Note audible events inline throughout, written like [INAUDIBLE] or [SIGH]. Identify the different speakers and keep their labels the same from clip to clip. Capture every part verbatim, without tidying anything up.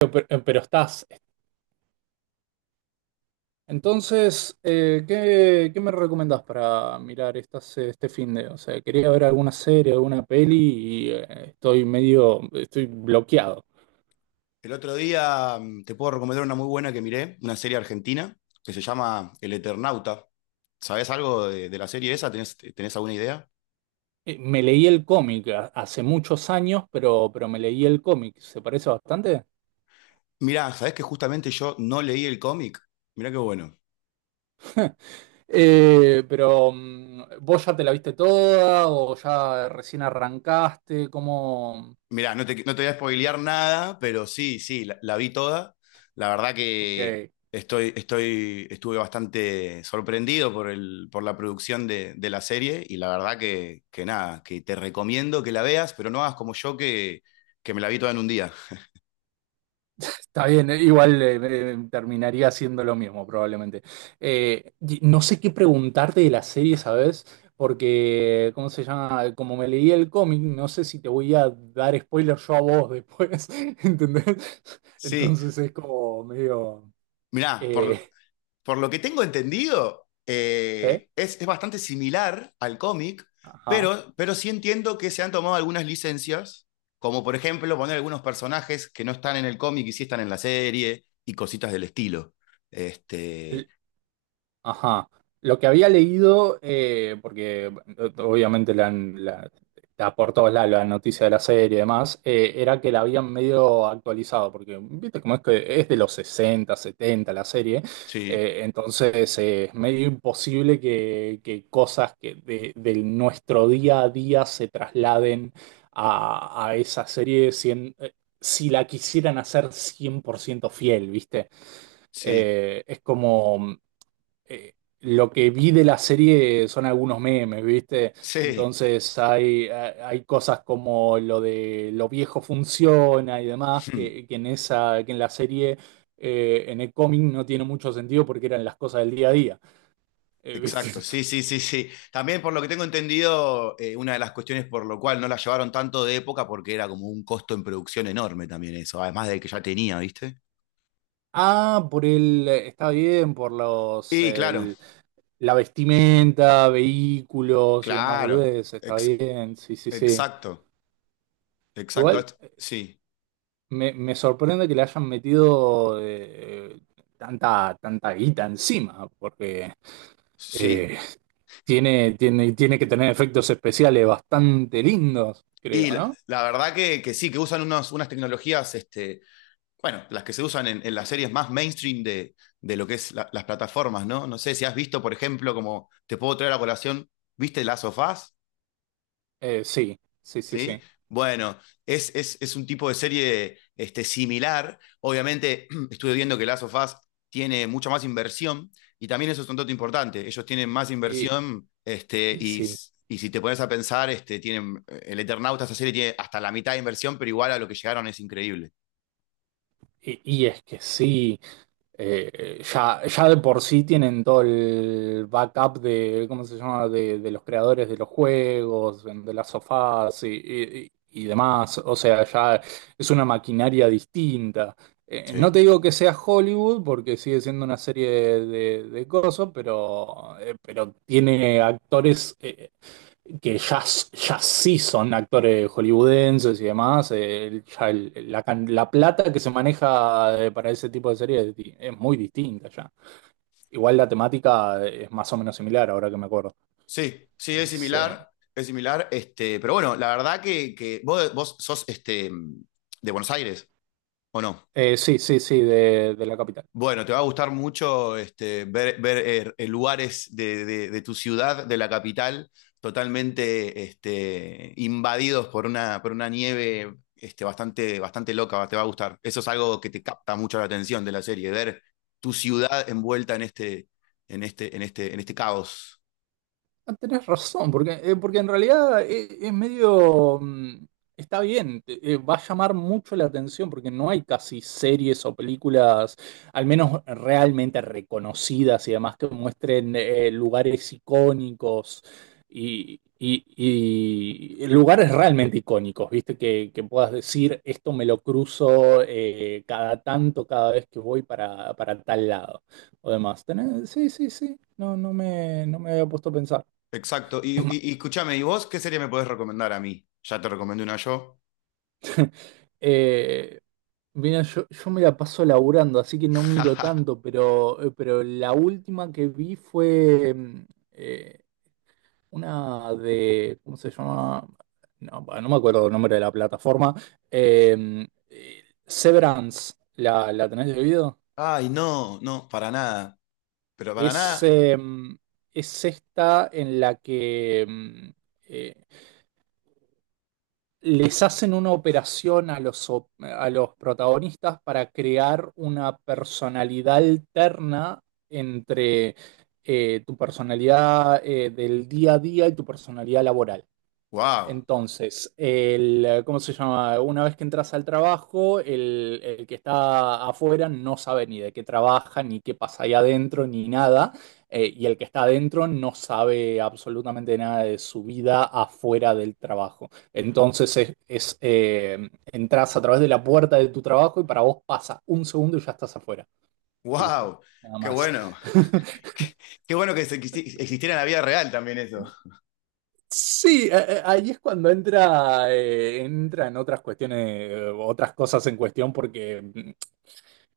Speaker 1: Pero, eh, pero estás. Entonces, eh, ¿qué, qué me recomendás para mirar estas, este fin de? O sea, quería ver alguna serie, alguna peli y eh, estoy medio, estoy bloqueado.
Speaker 2: El otro día mm, te puedo recomendar una muy buena que miré, una serie argentina que se llama El Eternauta. ¿Sabés algo de, de la serie esa? ¿Tenés, tenés alguna idea?
Speaker 1: Eh, Me leí el cómic ha- hace muchos años, pero, pero me leí el cómic. ¿Se parece bastante?
Speaker 2: Mirá, ¿sabés que justamente yo no leí el cómic? Mirá qué bueno.
Speaker 1: [LAUGHS] Eh, pero, mm, ¿vos ya te la viste toda o ya recién arrancaste? ¿Cómo?
Speaker 2: Mirá, no te, no te voy a spoilear nada, pero sí, sí, la, la vi toda. La verdad que
Speaker 1: Ok.
Speaker 2: estoy, estoy, estuve bastante sorprendido por el, por la producción de, de la serie y la verdad que, que nada, que te recomiendo que la veas, pero no hagas como yo que, que me la vi toda en un día.
Speaker 1: Está bien, eh, igual eh, eh, terminaría haciendo lo mismo probablemente. Eh, y no sé qué preguntarte de la serie, ¿sabes? Porque, ¿cómo se llama? Como me leí el cómic, no sé si te voy a dar spoiler yo a vos después, [LAUGHS] ¿entendés?
Speaker 2: Sí.
Speaker 1: Entonces es como medio...
Speaker 2: Mirá, por,
Speaker 1: eh,
Speaker 2: por lo que tengo entendido,
Speaker 1: ¿sí?
Speaker 2: eh, es, es bastante similar al cómic,
Speaker 1: Ajá.
Speaker 2: pero, pero sí entiendo que se han tomado algunas licencias, como por ejemplo poner algunos personajes que no están en el cómic y sí están en la serie y cositas del estilo. Este,
Speaker 1: Ajá. Lo que había leído, eh, porque eh, obviamente la, han- la- está por todos lados la noticia de la serie y demás, eh, era que la habían medio actualizado, porque viste cómo es que es de los sesenta, setenta la serie,
Speaker 2: sí,
Speaker 1: eh, entonces eh, es medio imposible que, que cosas que de, de nuestro día a día se trasladen a, a esa serie cien- eh, si la quisieran hacer cien por ciento fiel, ¿viste?
Speaker 2: sí,
Speaker 1: Eh, es como eh, lo que vi de la serie son algunos memes, ¿viste?
Speaker 2: sí.
Speaker 1: Entonces hay, ha- hay cosas como lo de lo viejo funciona y demás, que, que
Speaker 2: [LAUGHS]
Speaker 1: en esa, que en la serie, eh, en el cómic no tiene mucho sentido porque eran las cosas del día a día, eh, ¿viste?
Speaker 2: Exacto, sí,
Speaker 1: [LAUGHS]
Speaker 2: sí, sí, sí. También por lo que tengo entendido, eh, una de las cuestiones por lo cual no la llevaron tanto de época, porque era como un costo en producción enorme también eso, además del que ya tenía, ¿viste?
Speaker 1: Ah, por el, está bien, por los,
Speaker 2: Y claro.
Speaker 1: el- la vestimenta, vehículos y demás
Speaker 2: Claro,
Speaker 1: boludeces, está
Speaker 2: ex-
Speaker 1: bien, sí, sí, sí.
Speaker 2: exacto, exacto.
Speaker 1: Igual.
Speaker 2: Est- Sí,
Speaker 1: Me, me sorprende que le hayan metido eh, tanta, tanta guita encima, porque
Speaker 2: sí.
Speaker 1: eh, tiene, tiene, tiene que tener efectos especiales bastante lindos,
Speaker 2: Y
Speaker 1: creo,
Speaker 2: la,
Speaker 1: ¿no?
Speaker 2: la verdad que, que sí, que usan unos- unas tecnologías, este, bueno, las que se usan en, en las series más mainstream de, de lo que es la- las plataformas, ¿no? No sé si has visto, por ejemplo, como te puedo traer a colación, ¿viste Last of Us?
Speaker 1: Eh, sí, sí, sí,
Speaker 2: ¿Sí?
Speaker 1: sí.
Speaker 2: Bueno, es, es, es un tipo de serie este, similar. Obviamente, [CLEARS THROAT] estuve viendo que Last of Us tiene mucha más inversión y también eso es un dato importante. Ellos tienen más
Speaker 1: Y,
Speaker 2: inversión este,
Speaker 1: y
Speaker 2: y,
Speaker 1: sí,
Speaker 2: s- y si te pones a pensar, este, tienen, el Eternauta, esta serie tiene hasta la mitad de inversión, pero igual a lo que llegaron es increíble.
Speaker 1: y, y es que sí. eh, eh, ya, ya, de por sí tienen todo el backup de, ¿cómo se llama?, de, de los creadores de los juegos, de las sofás y, y- y demás. O sea, ya es una maquinaria distinta. Eh,
Speaker 2: Sí.
Speaker 1: no te digo que sea Hollywood, porque sigue siendo una serie de, de cosas, pero, eh, pero tiene actores. eh, que ya, ya sí son actores hollywoodenses y demás, eh, el- ya el- la, can- la plata que se maneja eh, para ese tipo de series es, di- es muy distinta ya. Igual la temática es más o menos similar, ahora que me acuerdo.
Speaker 2: Sí, sí, es
Speaker 1: Es, eh,
Speaker 2: similar, es similar, este, pero bueno, la verdad que, que vos, vos sos este, de Buenos Aires, ¿o no?
Speaker 1: eh, sí, sí, sí, de, de la capital.
Speaker 2: Bueno, te va a gustar mucho este, ver, ver, eh, eh, lugares de, de- de tu ciudad, de la capital, totalmente este, invadidos por una, por una nieve este, bastante, bastante loca, te va a gustar. Eso es algo que te capta mucho la atención de la serie, ver tu ciudad envuelta en este, en este, en este, en este caos.
Speaker 1: Ah, tenés razón, porque, eh, porque en realidad es, es medio... mm, Está bien, te- eh, va a llamar mucho la atención porque no hay casi series o películas, al menos realmente reconocidas y demás, que muestren eh, lugares icónicos y, y- y lugares realmente icónicos, ¿viste? Que, que puedas decir, esto me lo cruzo eh, cada tanto, cada vez que voy para, para tal lado o demás. Tenés- Sí, sí, sí, no, no me, no me había puesto a pensar.
Speaker 2: Exacto. Y,
Speaker 1: Es
Speaker 2: y-
Speaker 1: ma-
Speaker 2: y escúchame, ¿y vos qué serie me podés recomendar a mí? Ya te recomendé una yo.
Speaker 1: eh, Mira, yo, yo me la paso laburando, así que no miro
Speaker 2: [LAUGHS]
Speaker 1: tanto, pero, eh, pero la última que vi fue mm, eh, una de, ¿cómo se llama? No, pa, no me acuerdo el nombre de la plataforma. Eh, eh, Severance, ¿la, la tenés de oído?
Speaker 2: Ay, no, no, para nada. Pero para
Speaker 1: Es,
Speaker 2: nada,
Speaker 1: eh, es esta en la que mm, eh, les hacen una operación a los, op- a los protagonistas para crear una personalidad alterna entre eh, tu personalidad eh, del día a día y tu personalidad laboral.
Speaker 2: wow.
Speaker 1: Entonces, el, eh, ¿cómo se llama? Una vez que entras al trabajo, el, el que está afuera no sabe ni de qué trabaja, ni qué pasa ahí adentro, ni nada. Eh, y el que está adentro no sabe absolutamente nada de su vida afuera del trabajo. Entonces, es, es, eh, entras a través de la puerta de tu trabajo y para vos pasa un segundo y ya estás afuera. Y listo,
Speaker 2: ¡Wow!
Speaker 1: nada
Speaker 2: ¡Qué
Speaker 1: más.
Speaker 2: bueno!
Speaker 1: [LAUGHS]
Speaker 2: [LAUGHS] Qué Qué bueno que se- que existiera en la vida real también eso.
Speaker 1: Sí, eh, eh, ahí es cuando entra, eh, entra en otras cuestiones, eh, otras cosas en cuestión, porque mm,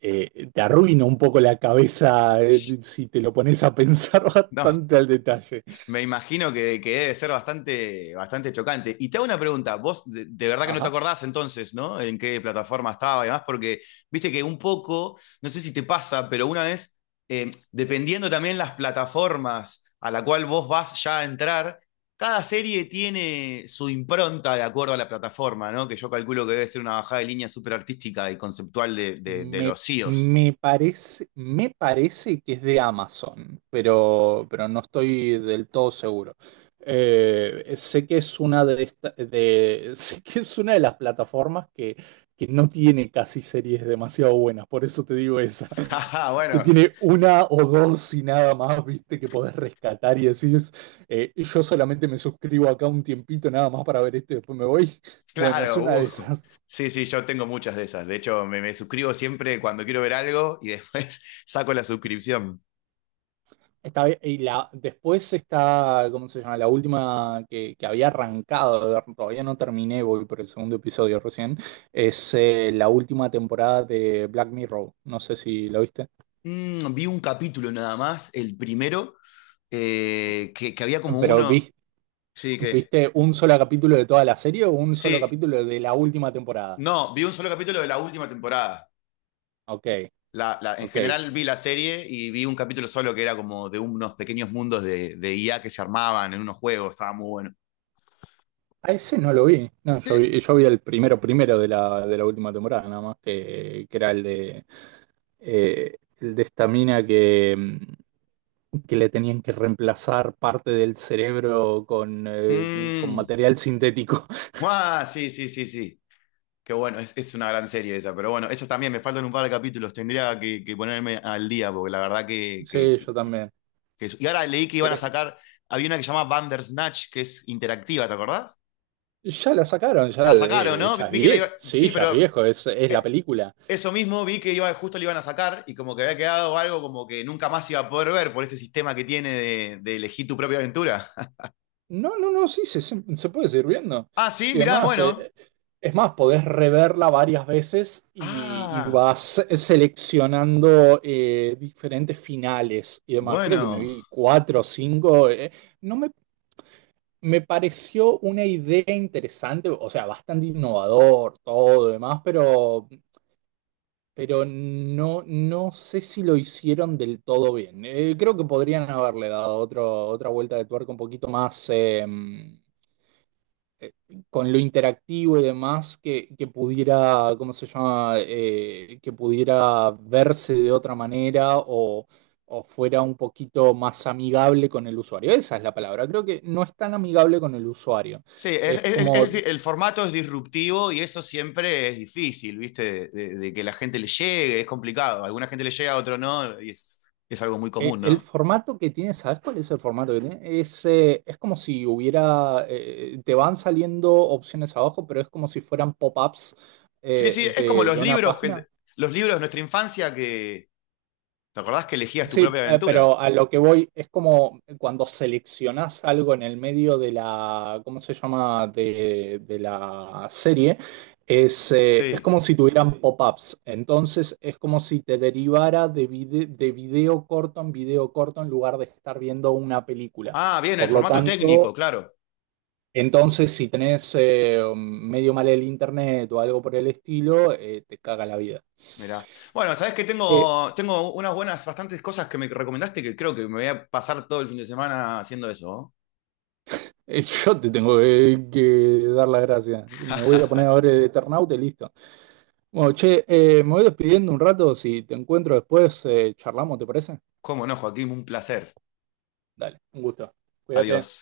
Speaker 1: eh, te arruina un poco la cabeza eh, si te lo pones a pensar [LAUGHS]
Speaker 2: No.
Speaker 1: bastante al detalle.
Speaker 2: Me imagino que, que debe ser bastante, bastante chocante. Y te hago una pregunta, vos de, de verdad que no te
Speaker 1: Ajá.
Speaker 2: acordás entonces, ¿no? En qué plataforma estaba y demás, porque viste que un poco, no sé si te pasa, pero una vez, eh, dependiendo también las plataformas a la cual vos vas ya a entrar, cada serie tiene su impronta de acuerdo a la plataforma, ¿no? Que yo calculo que debe ser una bajada de línea súper artística y conceptual de, de, de
Speaker 1: Me,
Speaker 2: los C E Os.
Speaker 1: me parece, me parece que es de Amazon, pero, pero no estoy del todo seguro. Eh, sé que es una de esta- de, [LAUGHS] sé que es una de las plataformas que, que no tiene casi series demasiado buenas, por eso te digo esa,
Speaker 2: [LAUGHS]
Speaker 1: [LAUGHS] que
Speaker 2: Bueno.
Speaker 1: tiene una o dos y nada más, viste, que podés rescatar y decís, eh, yo solamente me suscribo acá un tiempito nada más para ver esto y después me voy. [LAUGHS] Bueno, es
Speaker 2: Claro,
Speaker 1: una de
Speaker 2: uh,
Speaker 1: esas.
Speaker 2: sí, sí, yo tengo muchas de esas. De hecho, me, me suscribo siempre cuando quiero ver algo y después [LAUGHS] saco la suscripción.
Speaker 1: Está bien, y la, después está, ¿cómo se llama? La última que, que había arrancado, de ver, todavía no terminé, voy por el segundo episodio recién, es eh, la última temporada de Black Mirror. No sé si lo viste,
Speaker 2: Mm, vi un capítulo nada más, el primero, eh, que, que había como
Speaker 1: pero
Speaker 2: uno.
Speaker 1: vi-
Speaker 2: Sí, que.
Speaker 1: ¿viste un solo capítulo de toda la serie o un solo
Speaker 2: Sí,
Speaker 1: capítulo de la última temporada?
Speaker 2: no, vi un solo capítulo de la última temporada.
Speaker 1: Ok,
Speaker 2: La, la- en
Speaker 1: ok.
Speaker 2: general vi la serie y vi un capítulo solo que era como de unos pequeños mundos de, de I A que se armaban en unos juegos, estaba muy bueno.
Speaker 1: A ese no lo vi. No,
Speaker 2: ¿Qué
Speaker 1: yo vi,
Speaker 2: es?
Speaker 1: yo vi el primero primero de la, de la última temporada, nada más, que, que era el de, eh, el de esta mina que, mm, que le tenían que reemplazar parte del cerebro con, eh, con
Speaker 2: Mm,
Speaker 1: material sintético.
Speaker 2: ah,
Speaker 1: [LAUGHS]
Speaker 2: sí, sí, sí, sí. Qué bueno, es, es una gran serie esa, pero bueno, esas también me faltan un par de capítulos, tendría que, que ponerme al día, porque la verdad que, que,
Speaker 1: Sí,
Speaker 2: que-
Speaker 1: yo también.
Speaker 2: que es- y ahora leí que iban a
Speaker 1: Quiero-
Speaker 2: sacar, había una que se llama Bandersnatch, que es interactiva, ¿te acordás?
Speaker 1: ya la sacaron, ya,
Speaker 2: La sacaron,
Speaker 1: eh,
Speaker 2: ¿no?
Speaker 1: ya es
Speaker 2: Vi que la iba...
Speaker 1: viejo, sí,
Speaker 2: Sí,
Speaker 1: ya es
Speaker 2: pero
Speaker 1: viejo, es, es la
Speaker 2: eh,
Speaker 1: película.
Speaker 2: eso mismo vi que iba, justo la iban a sacar y como que había quedado algo como que nunca más iba a poder ver por ese sistema que tiene de, de elegir tu propia aventura. [LAUGHS]
Speaker 1: No, no, no, sí, se, se- se puede seguir viendo.
Speaker 2: Ah, sí,
Speaker 1: Y
Speaker 2: mirá,
Speaker 1: además,
Speaker 2: bueno.
Speaker 1: eh, es más, podés reverla varias veces y, y
Speaker 2: Ah,
Speaker 1: vas seleccionando eh, diferentes finales y demás. Creo que me
Speaker 2: bueno.
Speaker 1: vi cuatro o cinco. eh. No me, me pareció una idea interesante, o sea, bastante innovador, todo demás, pero, pero no, no sé si lo hicieron del todo bien. Eh, creo que podrían haberle dado otro, otra vuelta de tuerca un poquito más. Em, con lo interactivo y demás, que, que pudiera, ¿cómo se llama? Eh, que pudiera verse de otra manera o, o fuera un poquito más amigable con el usuario. Esa es la palabra. Creo que no es tan amigable con el usuario.
Speaker 2: Sí, es,
Speaker 1: Es
Speaker 2: es- es-
Speaker 1: como
Speaker 2: es- el formato es disruptivo y eso siempre es difícil, ¿viste? De, de- de que la gente le llegue, es complicado. A alguna gente le llega, a otro no, y es, es algo muy
Speaker 1: e-
Speaker 2: común,
Speaker 1: el
Speaker 2: ¿no?
Speaker 1: formato que tiene, ¿sabes cuál es el formato que tiene? Es, eh, es como si hubiera, eh, te van saliendo opciones abajo, pero es como si fueran pop-ups.
Speaker 2: Sí, sí,
Speaker 1: eh,
Speaker 2: es como
Speaker 1: de,
Speaker 2: los
Speaker 1: de una
Speaker 2: libros, que,
Speaker 1: página.
Speaker 2: los libros de nuestra infancia que, ¿te acordás que elegías tu
Speaker 1: Sí,
Speaker 2: propia
Speaker 1: eh, pero
Speaker 2: aventura?
Speaker 1: a lo que voy es como cuando seleccionás algo en el medio de la, ¿cómo se llama? De, de la serie, es, eh, es
Speaker 2: Sí.
Speaker 1: como si tuvieran pop-ups. Entonces es como si te derivara de, vide- de video corto en video corto en lugar de estar viendo una película.
Speaker 2: Ah, bien, el
Speaker 1: Por lo
Speaker 2: formato técnico,
Speaker 1: tanto,
Speaker 2: claro.
Speaker 1: entonces si tenés eh, medio mal el internet o algo por el estilo, eh, te caga la vida.
Speaker 2: Mirá. Bueno, sabés que
Speaker 1: Eh,
Speaker 2: tengo, tengo unas buenas, bastantes cosas que me recomendaste que creo que me voy a pasar todo el fin de semana haciendo eso. ¿No?
Speaker 1: [LAUGHS] Eh, Yo te tengo que, que dar las gracias. Me voy a poner
Speaker 2: [LAUGHS]
Speaker 1: a ver Eternaute y listo. Bueno, che, eh, me voy despidiendo un rato. Si te encuentro después, eh, charlamos, ¿te parece?
Speaker 2: Cómo no, Joaquín, un placer.
Speaker 1: Dale, un gusto. Cuídate.
Speaker 2: Adiós.